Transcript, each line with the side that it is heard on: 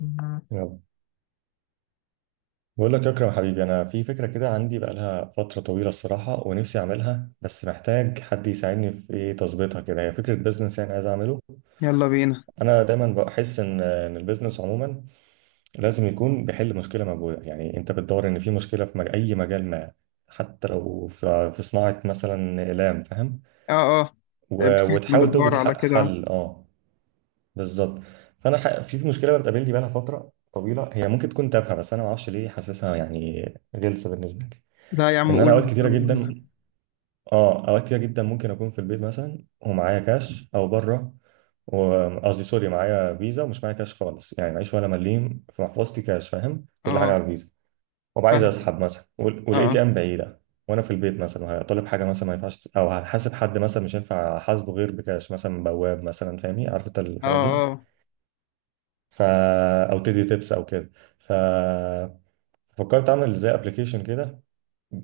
left: مم.
right: يلا، بقول لك يا اكرم حبيبي، انا في فكره كده عندي بقالها فتره طويله الصراحه ونفسي اعملها، بس محتاج حد يساعدني في ايه، تظبيطها كده. هي فكره بزنس يعني عايز اعمله.
left: يلا بينا.
right: انا دايما بحس ان البزنس عموما لازم يكون بيحل مشكله موجوده، يعني انت بتدور ان في مشكله في اي مجال ما، حتى لو في صناعه مثلا اقلام، فاهم؟
left: اه اه فعلا
right: وتحاول
left: بتدور
right: توجد
left: على كده.
right: حل، اه. بالظبط. فانا في مشكله بتقابلني بقالها فتره طويله، هي ممكن تكون تافهه بس انا ما اعرفش ليه حاسسها يعني غلسه بالنسبه لي.
left: لا يا عم،
right: ان انا اوقات
left: قول.
right: كتيره جدا، اه اوقات كتيره جدا ممكن اكون في البيت مثلا ومعايا كاش او بره، وقصدي سوري معايا فيزا ومش معايا كاش خالص، يعني معيش ولا مليم في محفظتي كاش، فاهم؟ كل حاجه
left: اه.
right: على الفيزا، وابقى عايز
left: فاهم.
right: اسحب مثلا والاي تي
left: اه
right: ام بعيده. وانا في البيت مثلا هطلب حاجه مثلا ما ينفعش، او هحاسب حد مثلا مش هينفع احاسبه غير بكاش، مثلا من بواب مثلا، فاهمني؟ عارف انت
left: اه
right: الحاجات دي.
left: اه
right: ف، او تدي تيبس او كده. ف، فكرت اعمل زي ابلكيشن كده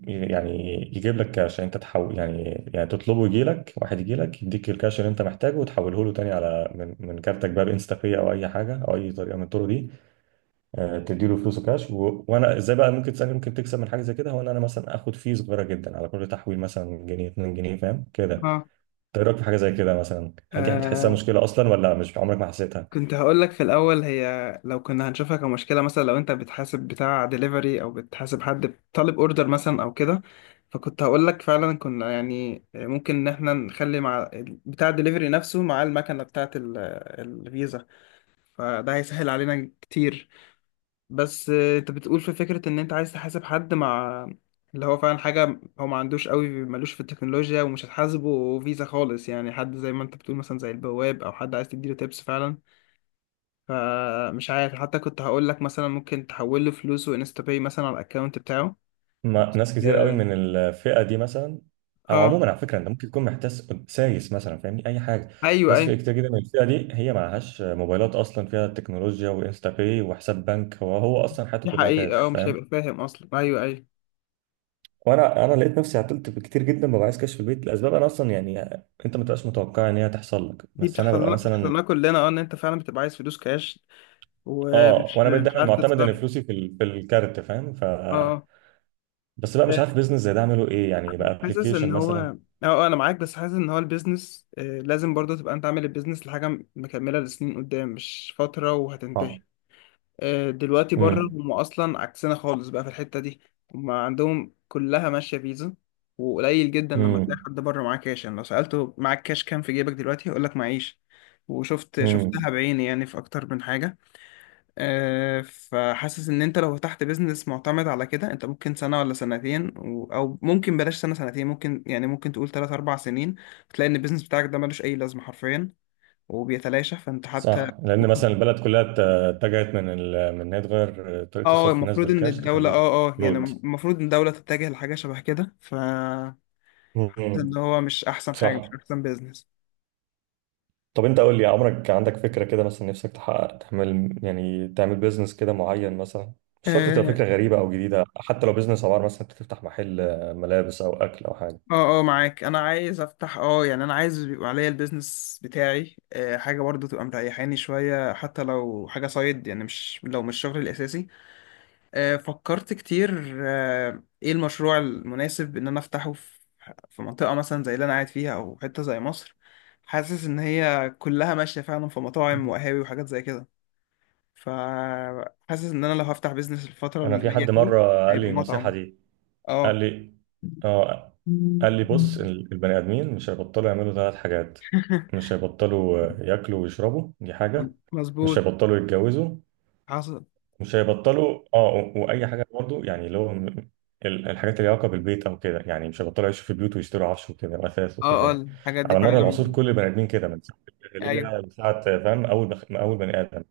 right: يعني يجيب لك كاش، يعني انت تحول، يعني يعني تطلبه يجي لك واحد، يجي لك يديك الكاش اللي انت محتاجه وتحوله له تاني على من كارتك بقى، بانستا باي او اي حاجه، او اي طريقه من الطرق دي. آه، تديله فلوسه كاش وانا ازاي بقى ممكن تسالني ممكن تكسب من حاجه زي كده؟ هو ان انا مثلا اخد فيه صغيره جدا على كل تحويل، مثلا جنيه 2 جنيه، فاهم كده؟
left: اه.
right: إنت ايه رايك في حاجه زي كده مثلا؟ هل دي بتحسها
left: آه،
right: مشكله اصلا ولا مش عمرك ما حسيتها؟
left: كنت هقول لك في الأول هي، لو كنا هنشوفها كمشكلة مثلا، لو أنت بتحاسب بتاع دليفري أو بتحاسب حد طالب أوردر مثلا أو كده. فكنت هقول لك فعلا كنا يعني ممكن إن إحنا نخلي مع بتاع الدليفري نفسه مع المكنة بتاعة الفيزا. فده هيسهل علينا كتير. بس انت بتقول في فكرة ان انت عايز تحاسب حد مع اللي هو فعلا حاجة. هو ما عندوش قوي، ملوش في التكنولوجيا ومش هتحاسبه فيزا خالص، يعني حد زي ما انت بتقول مثلا زي البواب او حد عايز تديله تيبس فعلا. فمش عارف، حتى كنت هقول لك مثلا ممكن تحول له فلوسه انستا باي مثلا على الاكونت بتاعه.
right: ما ناس كتير قوي
left: اه.
right: من الفئه دي مثلا. او
left: آه،
right: عموما على فكره انت ممكن تكون محتاس سايس مثلا، فاهمني؟ اي حاجه.
left: ايوه
right: ناس فئة
left: ايوه.
right: كتير جدا من الفئه دي هي معهاش موبايلات اصلا فيها تكنولوجيا وانستا باي وحساب بنك، هو اصلا حياته
left: دي
right: كلها
left: حقيقة،
right: كاش،
left: اه، مش
right: فاهم؟
left: هيبقى فاهم اصلا. ايوه ايوه،
right: وانا لقيت نفسي عطلت كتير جدا، ببقى عايز كاش في البيت لاسباب انا اصلا يعني انت ما تبقاش متوقع ان هي تحصل لك،
left: دي
right: بس انا
left: بتحصل
right: ببقى
left: لنا، بتحصل
right: مثلا،
left: لنا كلنا. اه، ان انت فعلا بتبقى عايز فلوس كاش
right: اه.
left: ومش
right: وانا بقيت
left: مش
right: دايما
left: عارف
right: معتمد
left: تتصرف.
right: ان فلوسي في في الكارت، فاهم؟ ف،
left: اه. آه.
right: بس بقى مش عارف بيزنس زي ده اعمله ايه يعني، بقى
left: حاسس ان
right: ابلكيشن
left: هو
right: مثلا.
left: اه، انا معاك. بس حاسس ان هو البيزنس لازم برضه تبقى انت عامل البيزنس لحاجه مكمله لسنين قدام، مش فتره وهتنتهي.
right: اه.
left: دلوقتي بره هم اصلا عكسنا خالص بقى في الحته دي. هم عندهم كلها ماشيه فيزا. وقليل جدا لما تلاقي
right: امم.
left: حد بره معاه كاش، يعني لو سالته معاك كاش كام في جيبك دلوقتي هيقول لك معيش. وشفت
right: امم.
left: شفتها بعيني يعني، في اكتر من حاجه. فحاسس ان انت لو فتحت بيزنس معتمد على كده، انت ممكن سنة ولا سنتين او ممكن بلاش سنة سنتين، ممكن يعني ممكن تقول تلات اربع سنين، تلاقي ان البيزنس بتاعك ده ملوش اي لازمة حرفيا وبيتلاشى. فانت حتى
right: صح، لان
left: ممكن.
right: مثلا البلد كلها اتجهت من من ان هي تغير طريقه
left: اه
right: صرف الناس
left: المفروض ان
right: بالكاش،
left: الدولة
right: تخليه
left: اه اه يعني
right: بالكروت.
left: المفروض ان الدولة تتجه لحاجة شبه كده، ف حاسس ان
right: امم.
left: هو مش احسن حاجة، مش
right: صح.
left: احسن.
right: طب انت قول لي، عمرك عندك فكره كده مثلا نفسك تحقق، تعمل يعني تعمل بيزنس كده معين مثلا؟ مش شرط تبقى
left: بيزنس.
right: فكره غريبه او جديده، حتى لو بيزنس عباره مثلا انت تفتح محل ملابس او اكل او حاجه.
left: اه اه معاك. انا عايز افتح اه، يعني انا عايز يبقى عليا البيزنس بتاعي. حاجه برضو تبقى مريحاني شويه، حتى لو حاجه سايد، يعني مش، لو مش شغلي الاساسي. فكرت كتير ايه المشروع المناسب ان انا افتحه في في منطقه مثلا زي اللي انا قاعد فيها او حته زي مصر. حاسس ان هي كلها ماشيه فعلا في مطاعم وقهاوي وحاجات زي كده. فحاسس ان انا لو هفتح بيزنس الفتره اللي
right: انا في
left: جايه
right: حد
left: دي
right: مره قال
left: هيبقى
right: لي النصيحه
left: مطعم.
right: دي، قال
left: اه.
right: لي، اه، قال لي بص، البني ادمين مش هيبطلوا يعملوا ثلاث حاجات: مش هيبطلوا آه، ياكلوا ويشربوا، دي حاجه. مش
left: مظبوط.
right: هيبطلوا يتجوزوا.
left: حصل.
right: مش هيبطلوا اه، واي حاجه برضو يعني اللي هو الحاجات اللي ليها علاقه بالبيت او كده، يعني مش هيبطلوا يعيشوا في بيوت ويشتروا عفش وكده واثاث وكده
left: اه اه
right: يعني.
left: الحاجات دي
right: على
left: فعلا.
right: مر العصور كل البني ادمين كده، من ساعه الجاهليه
left: ايوه.
right: لساعه آه، فاهم، اول بني ادم.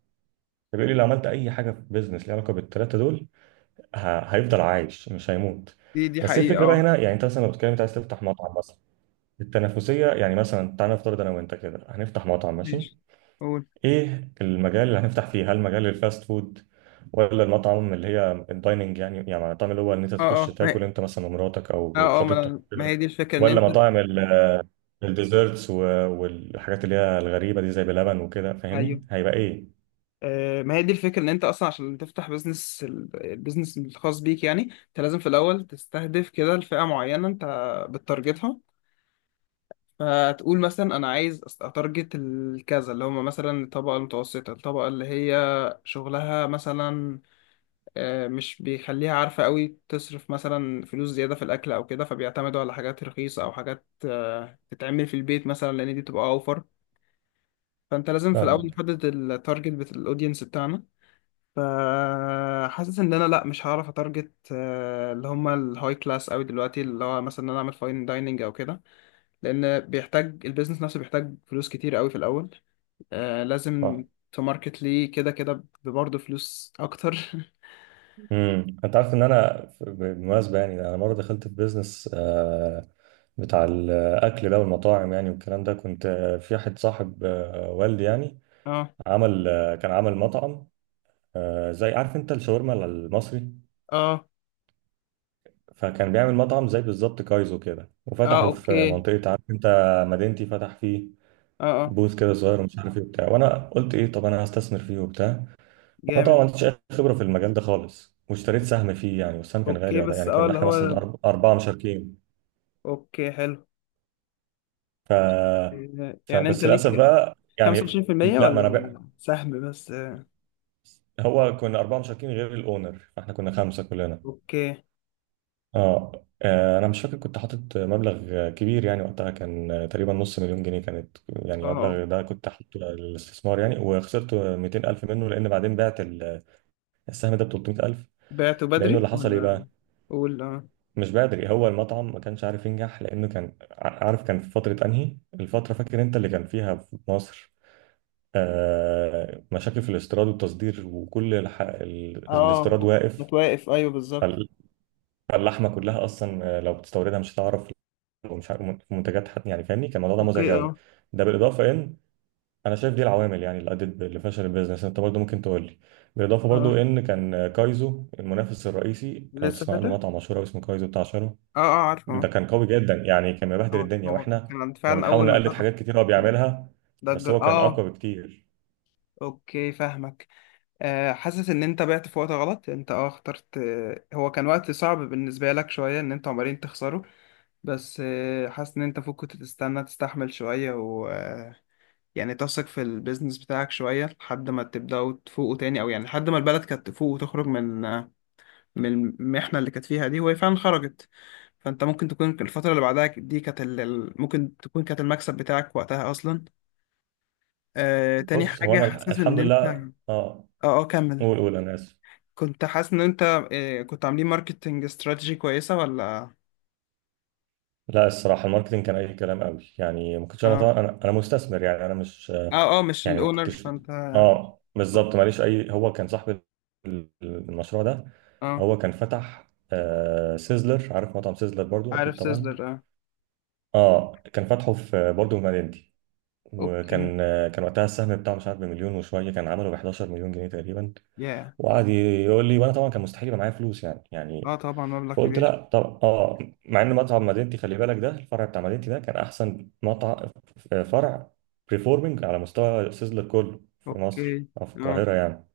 right: فبيقول لي لو عملت اي حاجه في بيزنس ليها علاقه بالثلاثه دول، هيفضل عايش مش هيموت.
left: دي
right: بس إيه
left: حقيقة،
right: الفكره بقى
left: اه.
right: هنا يعني، انت مثلا لو بتتكلم انت عايز تفتح مطعم مثلا، التنافسيه يعني. مثلا تعالى نفترض انا وانت كده هنفتح مطعم، ماشي؟
left: ماشي. قول.
right: ايه المجال اللي هنفتح فيه؟ هل مجال الفاست فود ولا المطعم اللي هي الدايننج يعني، يعني المطعم اللي هو ان انت
left: اه
right: تخش
left: اه ما
right: تاكل
left: هي
right: انت مثلا ومراتك او
left: اه اه
right: خطيبتك
left: ما هي
right: كده؟
left: دي الفكرة ان
right: ولا
left: انت.
right: مطاعم الديزرتس والحاجات اللي هي الغريبه دي زي بلبن وكده،
left: ايوه.
right: فاهمني؟ هيبقى ايه؟
left: آه، ما هي دي الفكرة ان انت اصلا عشان تفتح بزنس، البيزنس الخاص بيك يعني انت لازم في الاول تستهدف كده الفئة معينة انت بتتارجتها. فتقول مثلا انا عايز اتارجت الكذا اللي هم مثلا الطبقة المتوسطة، الطبقة اللي هي شغلها مثلا مش بيخليها عارفة قوي تصرف مثلا فلوس زيادة في الأكل أو كده، فبيعتمدوا على حاجات رخيصة أو حاجات تتعمل في البيت مثلا، لأن دي بتبقى أوفر. فأنت لازم في الأول
right: فاهمك.
left: نحدد التارجت بتاع الأودينس بتاعنا. فحاسس إن أنا لأ، مش هعرف أتارجت اللي هما الهاي كلاس أوي دلوقتي، اللي هو مثلا إن أنا أعمل فاين دايننج أو كده، لأن بيحتاج البيزنس نفسه بيحتاج فلوس كتير أوي في الأول. لازم
right: اه.
left: تماركت ليه كده كده، برضه فلوس أكتر.
right: امم، انت عارف ان انا بالمناسبه يعني، انا مره دخلت في بيزنس آه، بتاع الاكل ده والمطاعم يعني والكلام ده. كنت آه، في واحد صاحب آه، والدي يعني،
left: اه
right: عمل آه، كان عمل مطعم آه، زي، عارف انت الشاورما المصري؟
left: اه
right: فكان بيعمل مطعم زي بالظبط كايزو كده،
left: اه.
right: وفتحه في
left: اوكي.
right: منطقه، عارف انت مدينتي؟ فتح فيه
left: اه اه
right: بوث كده صغير ومش عارف ايه وبتاع، وانا قلت ايه طب انا هستثمر فيه وبتاع. انا طبعا
left: جامد.
right: ما عنديش اي خبره في المجال ده خالص، واشتريت سهم فيه يعني، والسهم كان غالي
left: اوكي
right: وقتها،
left: بس
right: يعني
left: اه
right: كنا
left: اللي
right: احنا
left: هو،
right: مثلا اربعه مشاركين.
left: اوكي، حلو.
right: ف...
left: يعني انت
right: فبس للاسف
left: ليك
right: بقى يعني.
left: 25%
right: لا، ما انا بقى،
left: ولا سهم بس؟
right: هو كنا اربعه مشاركين غير الاونر، فاحنا كنا خمسه كلنا.
left: اوكي. اه.
right: اه آه، انا مش فاكر، كنت حاطط مبلغ كبير يعني وقتها، كان تقريبا ½ مليون جنيه كانت يعني،
left: آه.
right: مبلغ ده كنت حاطه للاستثمار يعني. وخسرت 200000 منه، لان بعدين بعت السهم ده ب 300000،
left: بعته
right: لانه
left: بدري
right: اللي حصل ايه
left: ولا؟
right: بقى.
left: قول. اه
right: مش بدري، هو المطعم ما كانش عارف ينجح، لانه كان عارف كان في فتره، انهي الفتره فاكر انت اللي كان فيها في مصر آه مشاكل في الاستيراد والتصدير، وكل الاستيراد
left: اه
right: واقف.
left: متوقف. ايوه بالظبط.
right: فال- فاللحمه كلها اصلا آه، لو بتستوردها مش هتعرف، ومش عارف منتجات يعني، فاهمني؟ كان الموضوع ده مزعج
left: اوكي.
right: قوي.
left: اه
right: ده بالاضافه ان انا شايف دي العوامل يعني اللي ادت اللي فشل البيزنس، انت برضو ممكن تقول لي. بالاضافه برضو
left: اه
right: ان كان آه، كايزو المنافس الرئيسي، لو
left: لسه
right: تسمع عنه
left: فاتح.
right: مطعم مشهور أوي اسمه كايزو بتاع شارو،
left: اه اه عارفه
right: ده
left: اه.
right: كان قوي جدا يعني، كان مبهدل الدنيا،
left: هو
right: واحنا
left: كان
right: كنا
left: فعلا
right: بنحاول
left: اول ما
right: نقلد
left: فتح
right: حاجات كتير هو بيعملها، بس
left: ضجر.
right: هو كان
left: اه.
right: اقوى بكتير.
left: اوكي، فاهمك. آه، حاسس ان انت بعت في وقت غلط. انت اه اخترت، هو كان وقت صعب بالنسبه لك شويه ان انتوا عمالين تخسروا. بس حاسس ان انت فوق كنت تستنى، تستحمل شوية و يعني تثق في البيزنس بتاعك شوية لحد ما تبدأوا تفوقوا تاني، او يعني لحد ما البلد كانت تفوق وتخرج من من المحنة اللي كانت فيها دي، وهي فعلا خرجت. فانت ممكن تكون الفترة اللي بعدها دي كانت ممكن تكون كانت المكسب بتاعك وقتها اصلا. تاني
right: بص هو
left: حاجة،
right: انا
left: حاسس ان
right: الحمد
left: انت.
right: لله،
left: اه
right: اه.
left: اه كمل.
right: قول قول، انا اسف.
left: كنت حاسس ان انت كنت عاملين ماركتنج استراتيجي كويسة ولا؟
right: لا الصراحه الماركتينج كان اي كلام قوي يعني، ما كنتش انا طبعا،
left: اه
right: انا انا مستثمر يعني انا مش
left: اه اه مش
right: يعني ما
left: الاونر،
right: كنتش،
left: فانت.
right: اه بالظبط، ماليش اي، هو كان صاحب المشروع ده.
left: اه.
right: هو كان فتح آه سيزلر، عارف مطعم سيزلر برضو اكيد
left: عارف
right: طبعا.
left: سيزلر، اه.
right: اه، كان فاتحه في آه، برضو في مدينتي.
left: اوكي.
right: وكان، كان وقتها السهم بتاعه مش عارف بمليون وشويه، كان عمله ب 11 مليون جنيه تقريبا،
left: ياه.
right: وقعد يقول لي، وانا طبعا كان مستحيل يبقى معايا فلوس يعني، يعني
left: اه، طبعا مبلغ
right: فقلت
left: كبير.
right: لا طب اه. مع ان مطعم مدينتي خلي بالك، ده الفرع بتاع مدينتي ده كان احسن مطعم آه، فرع بريفورمينج على مستوى سيزلر كله في مصر
left: اوكي
right: او في
left: اه
right: القاهره يعني.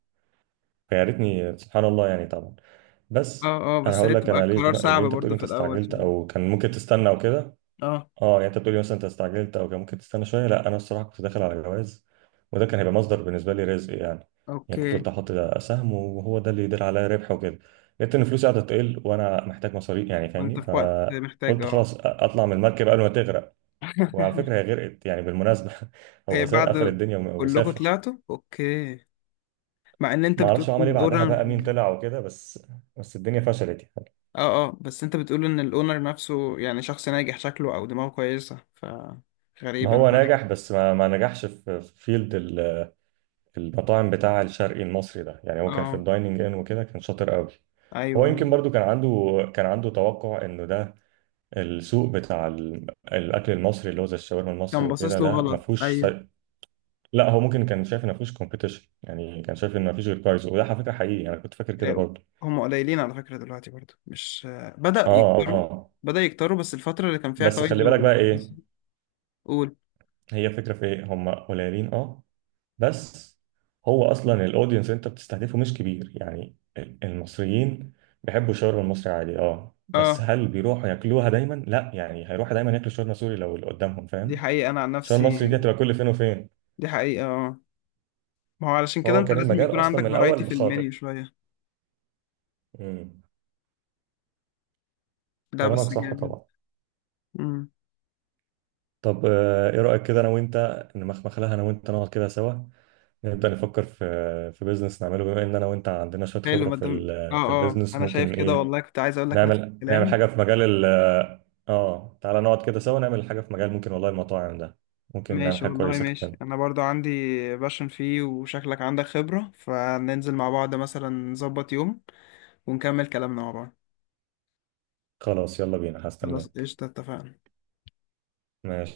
right: فيا ريتني، سبحان الله يعني طبعا،
left: اه
right: بس.
left: اه
right: انا
left: بس هي
right: هقول لك
left: بتبقى
right: انا ليه،
left: قرار
right: ليه
left: صعب
right: انت
left: برضو
right: بتقولي انت
left: في الاول
right: استعجلت
left: شوية.
right: او كان ممكن تستنى وكده،
left: اه.
right: اه يعني انت بتقولي مثلا انت استعجلت او كان ممكن تستنى شويه. لا، انا الصراحه كنت داخل على جواز، وده كان هيبقى مصدر بالنسبه لي رزق يعني، يعني كنت
left: اوكي.
right: قلت احط ده سهم وهو ده اللي يدير عليا ربح وكده. لقيت ان فلوسي قاعده تقل وانا محتاج مصاريف يعني،
left: وانت
right: فاهمني؟
left: في وقت محتاج،
right: فقلت
left: اه.
right: خلاص اطلع من المركب قبل ما تغرق. وعلى فكره هي غرقت يعني بالمناسبه.
left: إيه
right: هو ساب قفل
left: بعد؟
right: الدنيا
left: كلكم
right: وسافر،
left: طلعتوا؟ اوكي، مع ان انت
right: ما اعرفش
left: بتقول
right: هو
left: ان
right: عمل ايه بعدها بقى،
left: الاونر.
right: مين طلع وكده، بس بس الدنيا فشلت يعني.
left: اه اه بس انت بتقول ان الاونر نفسه يعني شخص ناجح شكله او دماغه كويسة، ف
right: ما
left: غريبا.
right: هو نجح، بس ما نجحش في فيلد المطاعم بتاع الشرقي المصري ده يعني، هو كان في
left: اه.
right: الدايننج ان وكده كان شاطر قوي. هو
left: ايوه.
right: يمكن برضو كان عنده، كان عنده توقع انه ده السوق بتاع الاكل المصري اللي هو زي الشاورما المصري
left: كان
right: وكده،
left: باصص له
right: ده ما
left: غلط،
right: فيهوش
left: ايوه.
right: لا هو ممكن كان شايف ان ما فيهوش كومبيتيشن يعني، كان شايف ان ما فيش غير كايزو، وده على فكره حقيقي انا كنت فاكر كده برضو.
left: هم قليلين على فكرة دلوقتي برضو، مش بدأ
right: اه
left: يكتروا.
right: اه.
left: بدأ يكتروا بس الفترة اللي كان فيها
right: بس خلي
left: كايزو،
right: بالك بقى
left: بس.
right: ايه
left: قول.
right: هي فكره في ايه، هم قليلين اه بس. هو اصلا الاودينس انت بتستهدفه مش كبير يعني، المصريين بيحبوا الشاورما المصري عادي اه، بس
left: اه.
right: هل بيروحوا ياكلوها دايما؟ لا يعني، هيروحوا دايما ياكلوا شاورما سوري لو اللي قدامهم،
left: دي
right: فاهم؟
left: حقيقة، أنا عن
right: الشاورما
left: نفسي.
right: المصري دي هتبقى كل فين وفين.
left: دي حقيقة، اه. ما هو علشان كده
right: فهو
left: أنت
right: كان
left: لازم
right: المجال
left: يكون
right: اصلا
left: عندك
right: من
left: فرايتي
right: الاول
left: في المنيو
right: بخاطئ.
left: شوية.
right: امم.
left: لا
right: كلامك
left: بس
right: صح
left: جامد.
right: طبعا.
left: امم.
right: طب آه، ايه رايك كده انا وانت نمخمخ لها، انا وانت نقعد كده سوا، نبدا نفكر في بيزنس نعمله، بما ان انا وانت عندنا شويه
left: حلو.
right: خبره في
left: مدام اه
right: في
left: اه
right: البيزنس
left: أنا شايف
right: ممكن
left: كده،
right: ايه
left: والله كنت عايز أقول لك نفس
right: نعمل، نعمل
left: الكلام.
right: حاجة في مجال ال، اه تعالى نقعد كده سوا نعمل حاجة في مجال، ممكن والله المطاعم ده، ممكن نعمل
left: ماشي،
right: حاجة
left: والله
right: كويسة
left: ماشي.
right: كمان.
left: أنا برضو عندي باشن فيه، وشكلك عندك خبرة، فننزل مع بعض مثلا نظبط يوم ونكمل كلامنا مع بعض.
right: خلاص يلا بينا،
left: خلاص
right: هستناك.
left: قشطة، اتفقنا.
right: ماشي.